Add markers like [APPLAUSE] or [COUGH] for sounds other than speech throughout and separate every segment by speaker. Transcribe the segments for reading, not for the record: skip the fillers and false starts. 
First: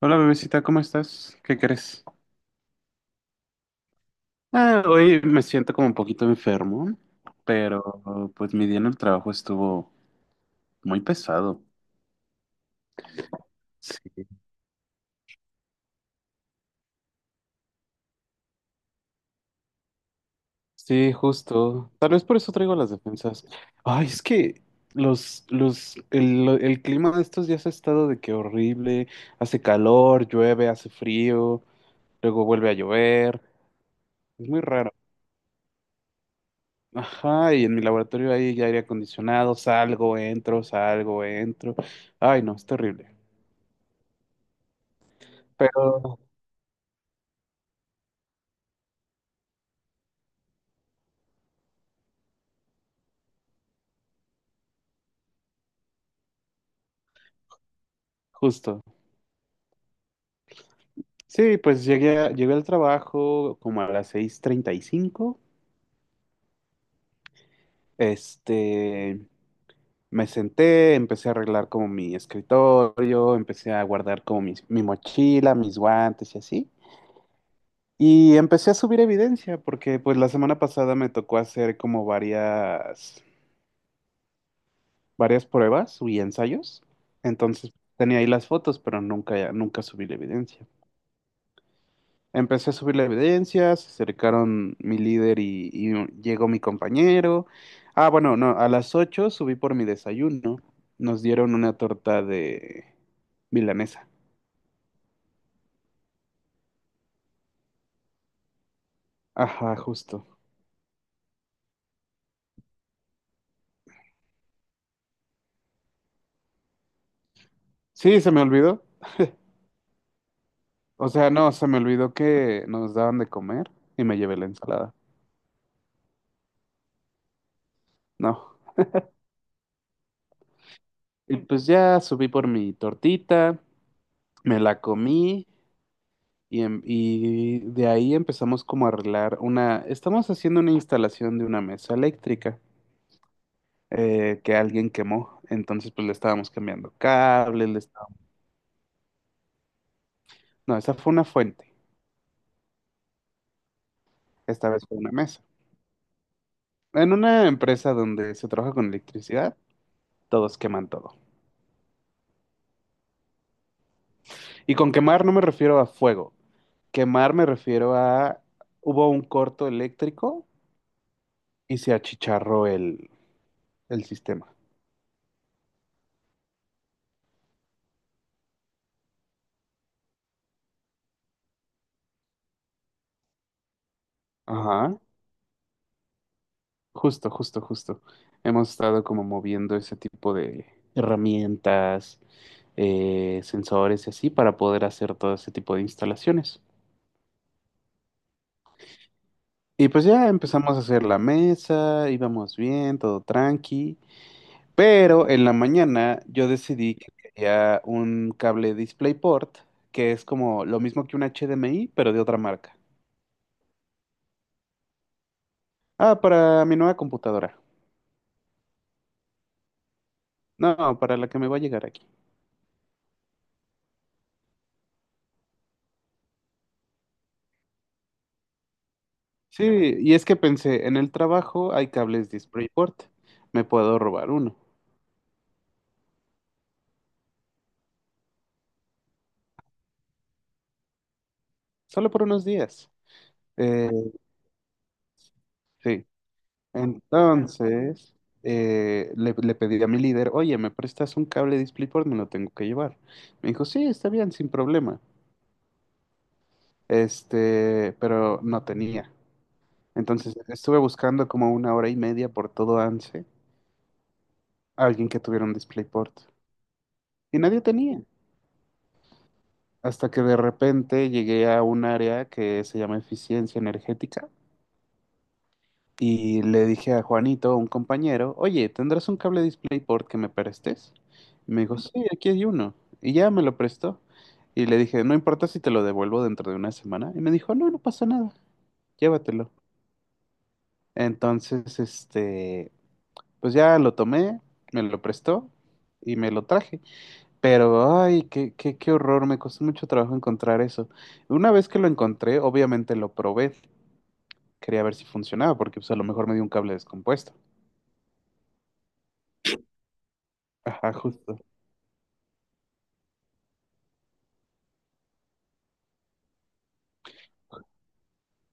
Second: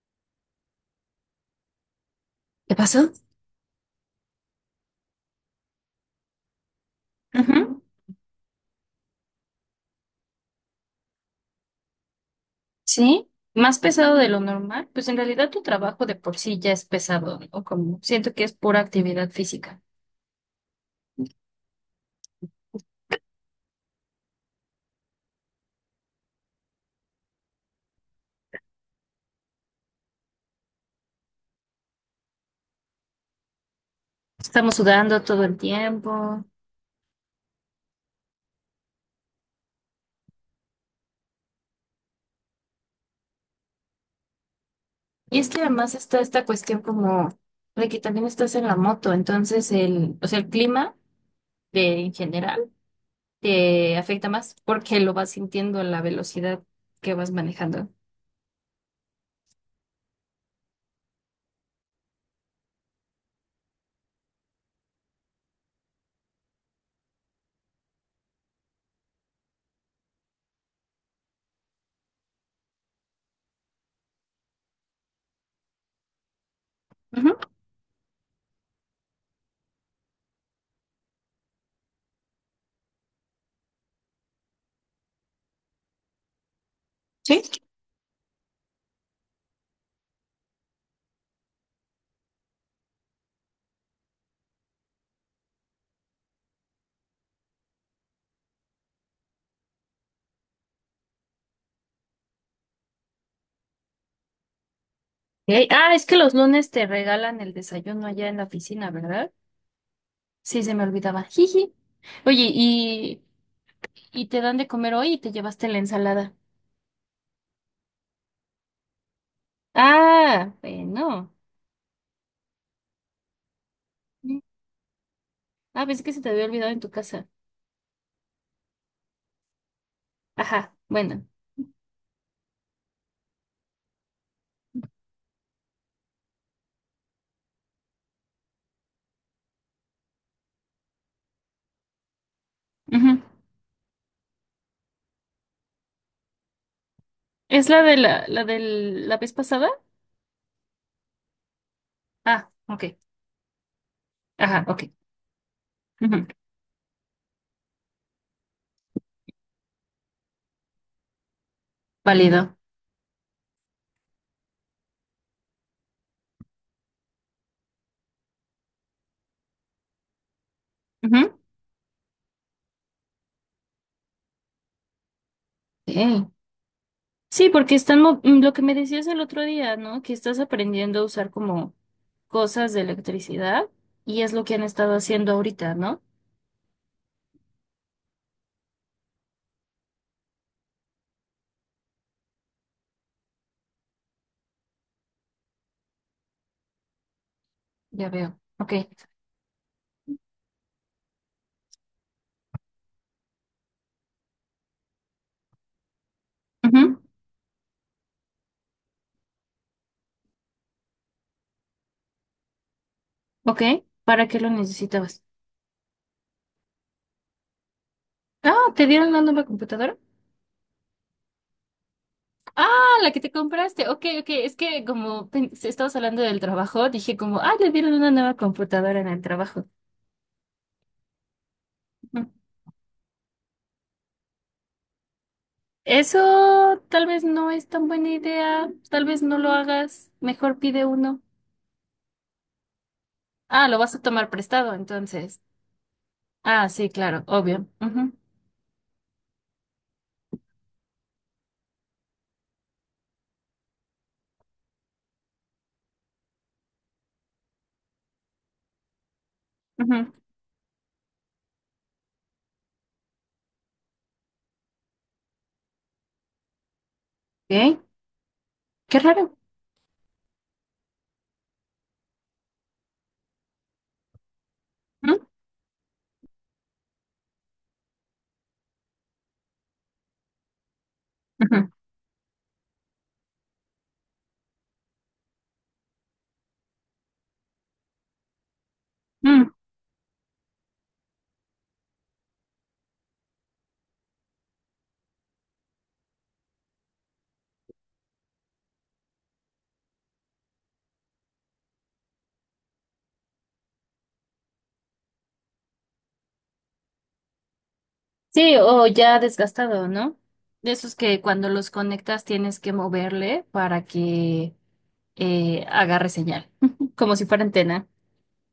Speaker 1: Hola bebecita, ¿cómo estás? ¿Qué crees?
Speaker 2: ¿Qué pasó?
Speaker 1: Ah, hoy me siento como un poquito enfermo,
Speaker 2: Ujú.
Speaker 1: pero pues mi día en el trabajo estuvo muy pesado.
Speaker 2: Sí, más pesado
Speaker 1: Sí.
Speaker 2: de lo normal, pues en realidad tu trabajo de por sí ya es pesado, o como siento que es pura actividad física.
Speaker 1: Sí, justo. Tal vez por eso traigo las defensas. Ay, es que el clima de estos días ha estado de que horrible. Hace calor, llueve, hace frío, luego vuelve a llover. Es muy
Speaker 2: Estamos
Speaker 1: raro.
Speaker 2: sudando todo el tiempo.
Speaker 1: Ajá, y en mi laboratorio hay aire acondicionado, salgo, entro, salgo, entro. Ay, no, es terrible.
Speaker 2: Y es que además
Speaker 1: Pero
Speaker 2: está esta cuestión como de que también estás en la moto, entonces el, o sea, el clima de, en general te afecta más porque lo vas sintiendo en la velocidad que vas manejando.
Speaker 1: justo. Sí, pues llegué al trabajo como a las 6:35. Este, Me senté, empecé a arreglar como mi escritorio, empecé a guardar como mi mochila, mis guantes y así.
Speaker 2: Ujú.
Speaker 1: Y empecé a subir evidencia porque pues la semana pasada me tocó hacer como varias pruebas y ensayos.
Speaker 2: Sí.
Speaker 1: Entonces tenía ahí las fotos, pero nunca, nunca subí la evidencia. Empecé a subir la evidencia, se acercaron mi líder y llegó mi compañero. Ah, bueno, no, a las 8 subí por mi desayuno. Nos dieron una torta de milanesa.
Speaker 2: Ok. Ah, es que los lunes te regalan el desayuno allá en la oficina, ¿verdad?
Speaker 1: Ajá, justo.
Speaker 2: Sí, se me olvidaba. Jiji. Oye, y te dan de comer hoy y te llevaste la ensalada?
Speaker 1: Sí, se me olvidó.
Speaker 2: Ah,
Speaker 1: O sea,
Speaker 2: bueno.
Speaker 1: no, se me olvidó que nos daban de comer y me llevé
Speaker 2: Mm.
Speaker 1: la ensalada.
Speaker 2: Ah, pensé que se te había olvidado en tu casa.
Speaker 1: No.
Speaker 2: Ajá, bueno.
Speaker 1: Y pues ya subí por mi tortita, me la comí y, y de ahí empezamos como a arreglar una. Estamos haciendo una instalación de una mesa eléctrica
Speaker 2: Ujú.
Speaker 1: que alguien quemó. Entonces, pues le estábamos cambiando
Speaker 2: ¿Es
Speaker 1: cables, le
Speaker 2: la de
Speaker 1: estábamos-
Speaker 2: la de la vez pasada?
Speaker 1: No, esa fue una fuente.
Speaker 2: Ah, ok. Ajá,
Speaker 1: Esta vez
Speaker 2: ok.
Speaker 1: fue una mesa.
Speaker 2: Ujú.
Speaker 1: En una empresa donde se trabaja con electricidad, todos queman todo.
Speaker 2: Válido.
Speaker 1: Y con quemar no me refiero a fuego. Quemar me refiero a. Hubo un corto eléctrico
Speaker 2: Ujú.
Speaker 1: y se achicharró el sistema.
Speaker 2: Sí. Sí, porque están, lo que me decías el otro día, ¿no? Que estás aprendiendo a usar como cosas de electricidad y es lo que han estado
Speaker 1: Ajá,
Speaker 2: haciendo ahorita, ¿no?
Speaker 1: justo, justo, justo. Hemos estado como moviendo ese tipo de herramientas, sensores y así para poder hacer todo ese tipo de instalaciones.
Speaker 2: Ya veo. Ok.
Speaker 1: Y pues ya empezamos a hacer la mesa, íbamos bien, todo tranqui, pero en la mañana yo decidí
Speaker 2: Ujú.
Speaker 1: que quería un cable DisplayPort, que es como lo mismo que un HDMI, pero de otra marca.
Speaker 2: Ok, ¿para qué lo necesitabas?
Speaker 1: Ah, para mi nueva computadora.
Speaker 2: Ah, ¿te dieron una nueva computadora?
Speaker 1: No, para la que me va a llegar aquí.
Speaker 2: Ah, la que te compraste. Ok, ok. Es que como si estabas hablando del trabajo, dije como, ah, le dieron una nueva computadora en el trabajo.
Speaker 1: Sí, y es que pensé, en el trabajo hay
Speaker 2: Ujú.
Speaker 1: cables DisplayPort, me puedo robar uno,
Speaker 2: Eso tal vez no es tan buena idea. Tal vez no lo hagas. Mejor pide uno.
Speaker 1: solo por unos días.
Speaker 2: Ah, lo
Speaker 1: Eh,
Speaker 2: vas a tomar prestado, entonces.
Speaker 1: sí.
Speaker 2: Ah, sí, claro, obvio. Ujú,
Speaker 1: Entonces, le pedí a mi líder, oye, ¿me prestas un cable DisplayPort? Me lo tengo que llevar. Me dijo, sí, está bien, sin problema. Pero no tenía.
Speaker 2: ujú.
Speaker 1: Entonces, estuve buscando como una hora y media por todo ANSE, alguien que tuviera un DisplayPort. Y nadie
Speaker 2: Ok,
Speaker 1: tenía.
Speaker 2: qué raro.
Speaker 1: Hasta que de repente llegué a un área que se llama eficiencia energética.
Speaker 2: Ujú.
Speaker 1: Y le dije a Juanito, un compañero, oye, ¿tendrás un cable DisplayPort que me prestes? Me
Speaker 2: Ujú.
Speaker 1: dijo, sí, aquí hay uno. Y ya me lo prestó. Y le dije, no importa si te lo devuelvo dentro de una semana. Y me dijo, no, no pasa nada, llévatelo.
Speaker 2: Mm.
Speaker 1: Entonces, pues ya lo tomé, me lo prestó y me lo traje. Pero, ay, qué, qué, qué horror, me costó mucho trabajo encontrar eso. Una vez que lo encontré, obviamente lo probé. Quería ver si funcionaba, porque pues a lo mejor me dio un cable descompuesto.
Speaker 2: Sí, o ya desgastado, ¿no? De
Speaker 1: Ajá,
Speaker 2: esos que
Speaker 1: justo.
Speaker 2: cuando los conectas tienes que moverle para que agarre señal, [LAUGHS] como si fuera antena,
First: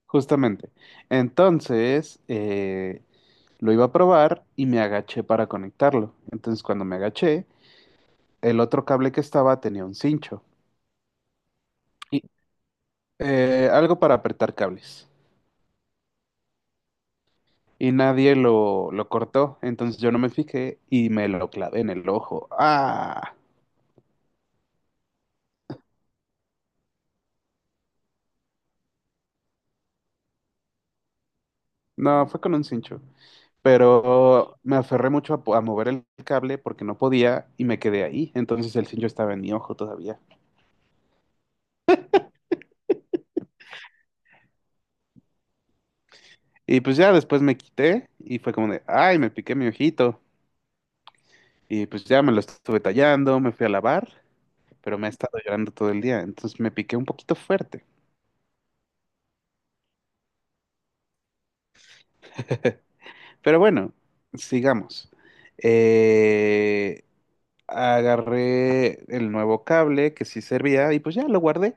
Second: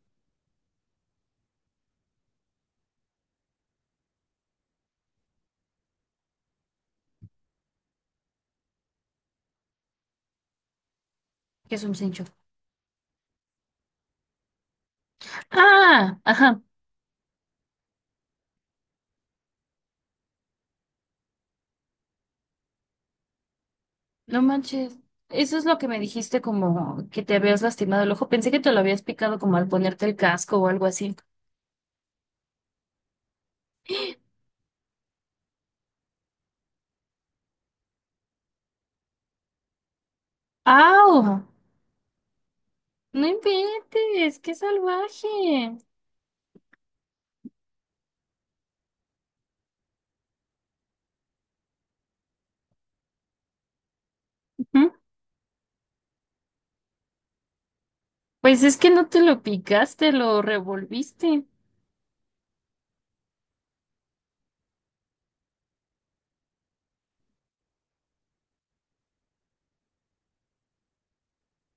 Speaker 1: Justamente. Entonces, lo iba a probar y me agaché para conectarlo. Entonces, cuando me agaché, el otro cable que estaba tenía un cincho.
Speaker 2: que es un
Speaker 1: Y,
Speaker 2: cincho.
Speaker 1: algo para apretar cables.
Speaker 2: Ah, ajá,
Speaker 1: Y nadie lo cortó. Entonces yo no me fijé y me lo clavé en el ojo. ¡Ah!
Speaker 2: no manches. Eso es lo que me dijiste como que te habías lastimado el ojo. Pensé que te lo habías picado como al ponerte el casco o algo así.
Speaker 1: No, fue con un cincho. Pero me aferré mucho a mover el cable porque no podía y me quedé ahí. Entonces el cincho estaba en mi ojo todavía.
Speaker 2: ¡Au! No inventes, qué salvaje.
Speaker 1: Y pues ya después me quité y fue como de, ay, me piqué mi ojito. Y pues ya me lo estuve tallando, me fui a lavar,
Speaker 2: Ujú.
Speaker 1: pero me ha estado llorando todo el día. Entonces me piqué un poquito fuerte.
Speaker 2: Pues es que no te lo picaste, lo revolviste.
Speaker 1: Pero bueno, sigamos. Eh, Agarré el nuevo cable que sí servía y pues ya lo guardé.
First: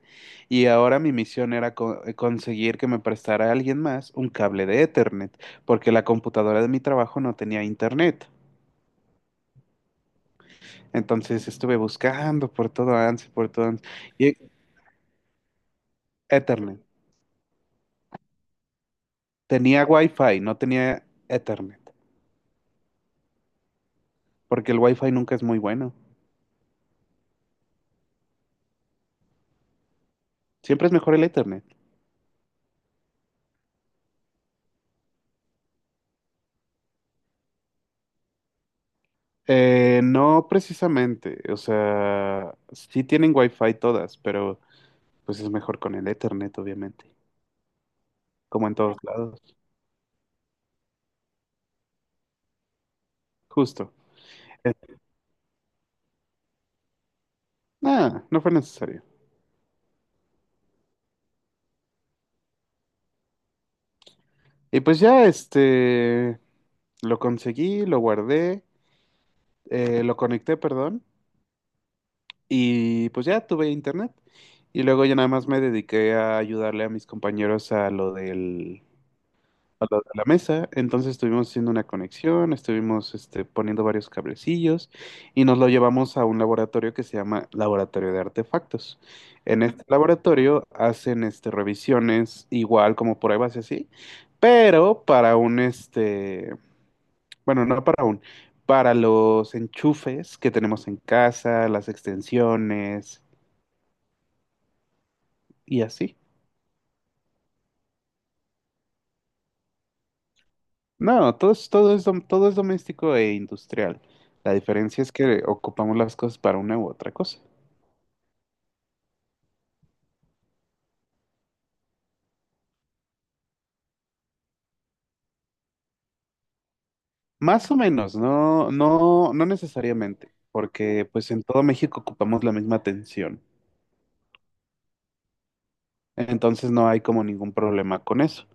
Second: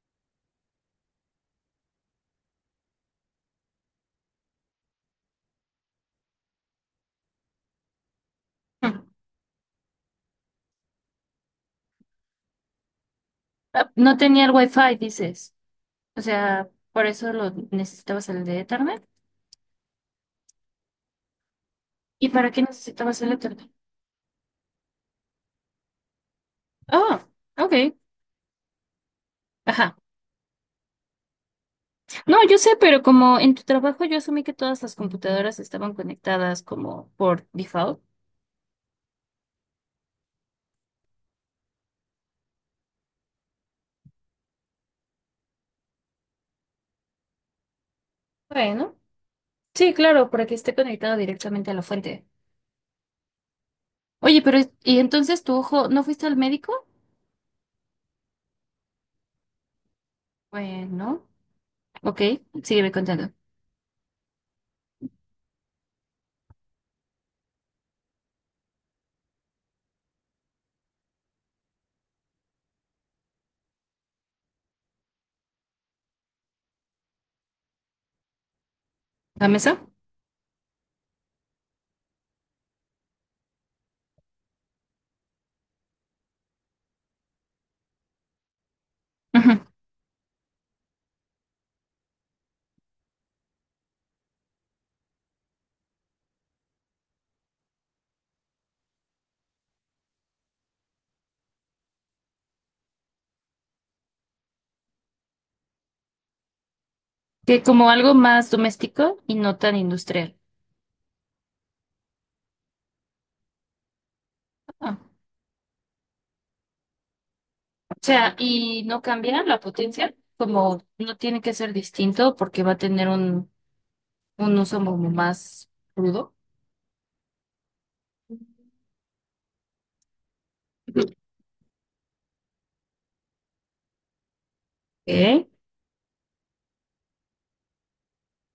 Speaker 1: Y ahora mi misión era conseguir que me prestara alguien más un cable de Ethernet, porque la computadora de mi trabajo no tenía internet.
Speaker 2: [LAUGHS]
Speaker 1: Entonces estuve buscando por todo Ansi, por todo Ansi.
Speaker 2: Ah, no tenía el wifi, dices. O sea,
Speaker 1: Ethernet.
Speaker 2: por eso lo necesitabas el de Ethernet.
Speaker 1: Tenía Wi-Fi, no tenía Ethernet,
Speaker 2: ¿Y para qué necesitabas el Ethernet?
Speaker 1: porque el Wi-Fi nunca es muy bueno.
Speaker 2: Oh, ok. Ajá.
Speaker 1: Siempre es mejor el Ethernet.
Speaker 2: No, yo sé, pero como en tu trabajo yo asumí que todas las computadoras estaban conectadas como por default.
Speaker 1: No precisamente, o sea, sí tienen Wi-Fi todas, pero pues es mejor con el Ethernet, obviamente, como en
Speaker 2: Bueno,
Speaker 1: todos lados.
Speaker 2: sí, claro, para que esté conectado directamente a la fuente.
Speaker 1: Justo.
Speaker 2: Oye, pero
Speaker 1: Eh,
Speaker 2: ¿y entonces tu ojo no fuiste al médico?
Speaker 1: Nada, no fue necesario.
Speaker 2: Bueno, ok, sígueme contando.
Speaker 1: Y pues ya, lo conseguí, lo guardé, lo conecté, perdón. Y pues ya tuve internet. Y luego ya nada más me dediqué a ayudarle a mis compañeros a lo del,
Speaker 2: ¿La
Speaker 1: a
Speaker 2: mesa?
Speaker 1: lo de la mesa. Entonces estuvimos haciendo una conexión, estuvimos poniendo varios cablecillos y nos lo llevamos a un laboratorio que se llama Laboratorio de Artefactos. En
Speaker 2: Ujú.
Speaker 1: este laboratorio hacen revisiones igual como pruebas y así, pero para un, bueno, no para un, para los enchufes que tenemos en casa, las extensiones y así.
Speaker 2: Que como algo más doméstico y no tan industrial.
Speaker 1: No, todo es doméstico e industrial. La diferencia es que ocupamos las cosas para una u otra cosa.
Speaker 2: O sea, y no cambia la potencia, como no tiene que ser distinto porque va a tener un uso como más crudo.
Speaker 1: Más o menos, no, no, no necesariamente, porque pues en todo México ocupamos la misma atención.
Speaker 2: ¿Eh?
Speaker 1: Entonces no hay como ningún problema con eso.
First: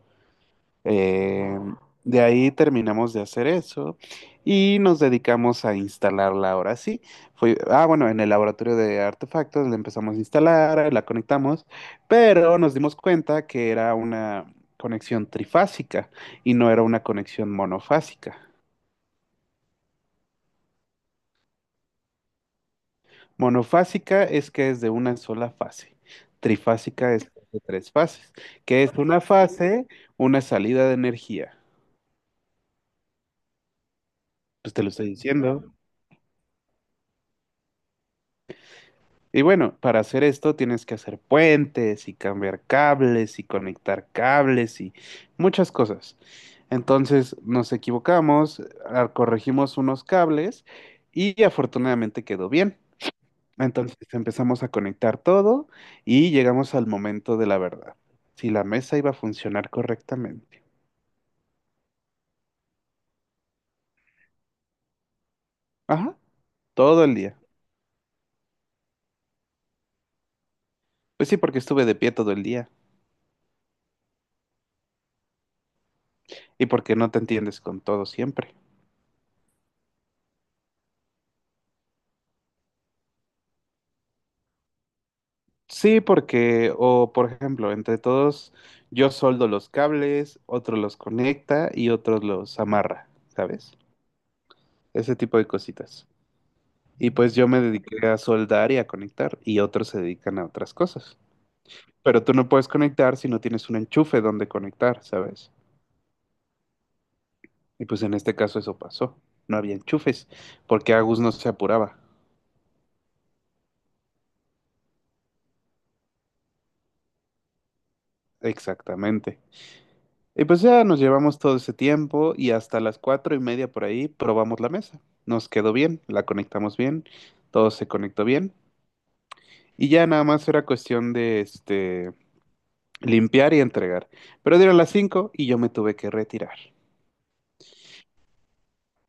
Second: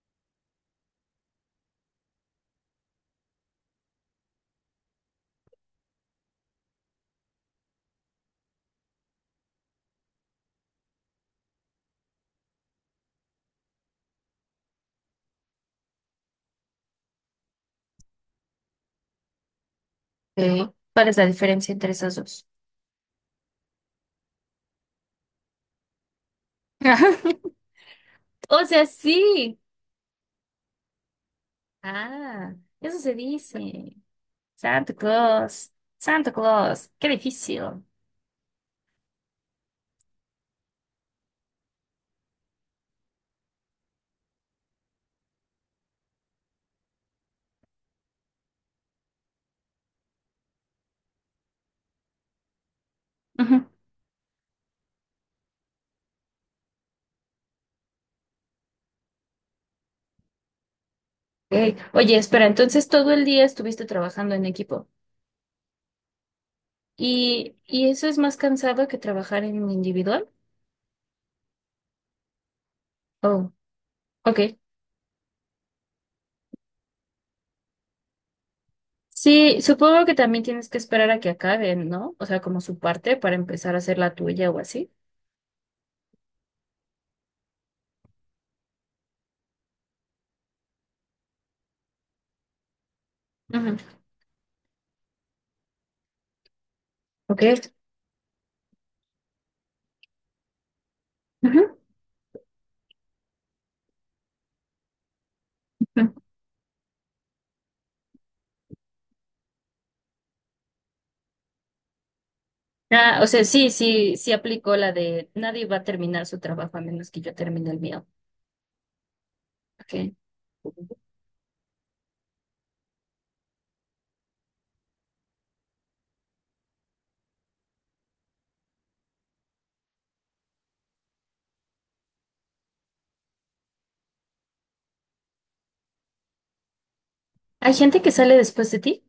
Speaker 1: Eh, de ahí terminamos de hacer eso y nos dedicamos a instalarla ahora sí. Ah, bueno, en el laboratorio de artefactos la empezamos a instalar, la conectamos, pero nos dimos cuenta que era una conexión trifásica y no era una conexión monofásica.
Speaker 2: Ok. ¿Cuál es la diferencia entre esas dos?
Speaker 1: Monofásica es que es de una sola fase. Trifásica es
Speaker 2: [LAUGHS]
Speaker 1: de tres fases,
Speaker 2: O
Speaker 1: que
Speaker 2: sea,
Speaker 1: es una
Speaker 2: sí.
Speaker 1: fase, una salida de energía.
Speaker 2: Ah, eso se dice.
Speaker 1: Pues te lo
Speaker 2: Santa
Speaker 1: estoy
Speaker 2: Claus.
Speaker 1: diciendo.
Speaker 2: Santa Claus, qué difícil.
Speaker 1: Y bueno, para hacer esto tienes que hacer puentes y cambiar cables y conectar cables y muchas cosas. Entonces nos equivocamos, corregimos unos cables y afortunadamente quedó bien.
Speaker 2: Ujú.
Speaker 1: Entonces empezamos a conectar todo y llegamos al momento de la verdad. Si la mesa iba a funcionar correctamente.
Speaker 2: Ok. Oye, espera, entonces todo el día estuviste trabajando en equipo.
Speaker 1: Ajá, todo el día.
Speaker 2: Y eso es más cansado que trabajar en individual?
Speaker 1: Pues sí, porque estuve de pie todo el día
Speaker 2: Oh, ok.
Speaker 1: y porque no te entiendes con todo siempre.
Speaker 2: Sí, supongo que también tienes que esperar a que acaben, ¿no? O sea, como su parte para empezar a hacer la tuya o así.
Speaker 1: Sí, porque, o por ejemplo, entre todos, yo soldo los cables, otro los conecta y otro los amarra,
Speaker 2: Ujú.
Speaker 1: ¿sabes? Ese tipo de cositas. Y pues
Speaker 2: Ok.
Speaker 1: yo me dediqué a soldar y a conectar, y otros se dedican a otras cosas.
Speaker 2: Ujú.
Speaker 1: Pero tú no puedes conectar si no tienes un enchufe donde conectar, ¿sabes?
Speaker 2: Ujú.
Speaker 1: Y pues en este caso eso pasó. No había enchufes, porque Agus no se apuraba.
Speaker 2: Ah, o sea, sí, sí, sí aplicó la de nadie va a terminar su trabajo a menos que yo termine el mío.
Speaker 1: Exactamente.
Speaker 2: Ok.
Speaker 1: Y pues ya nos llevamos todo ese tiempo y hasta las 4:30 por ahí probamos la mesa. Nos quedó bien, la conectamos bien, todo se conectó bien. Y ya nada más era cuestión de limpiar y entregar. Pero dieron las cinco y yo me tuve que retirar.
Speaker 2: ¿Hay gente que sale después de ti?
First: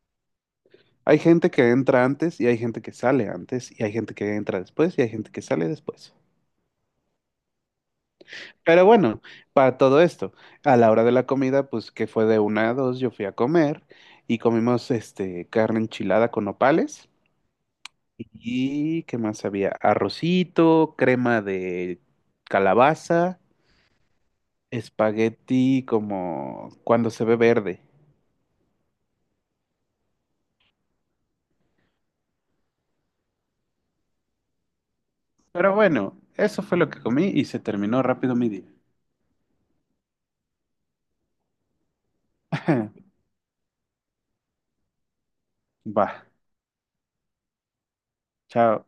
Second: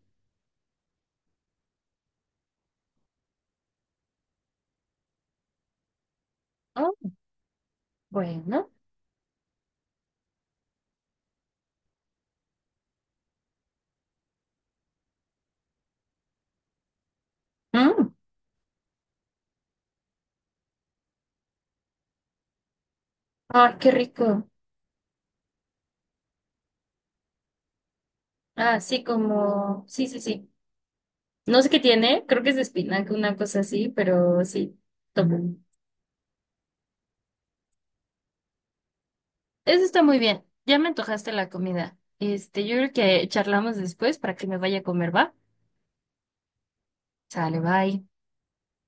Speaker 1: Hay gente que entra antes y hay gente que sale antes y hay gente que entra después y hay gente que sale después.
Speaker 2: Oh, bueno.
Speaker 1: Pero bueno, para todo esto, a la hora de la comida, pues que fue de una a dos, yo fui a comer y comimos carne enchilada con nopales.
Speaker 2: Mm.
Speaker 1: ¿Y qué más había? Arrocito, crema de calabaza,
Speaker 2: Ah, qué rico.
Speaker 1: espagueti como cuando se ve verde.
Speaker 2: Ah, sí, como, sí, sí, sí. No sé qué tiene, creo que es de espinaca, una cosa así, pero sí, tomo.
Speaker 1: Pero bueno, eso fue lo que comí y se terminó rápido mi día.
Speaker 2: Eso está muy bien. Ya me antojaste la comida. Este, yo creo
Speaker 1: [LAUGHS]
Speaker 2: que charlamos después para que me vaya a comer, ¿va?
Speaker 1: Va,
Speaker 2: Sale, bye.
Speaker 1: chao.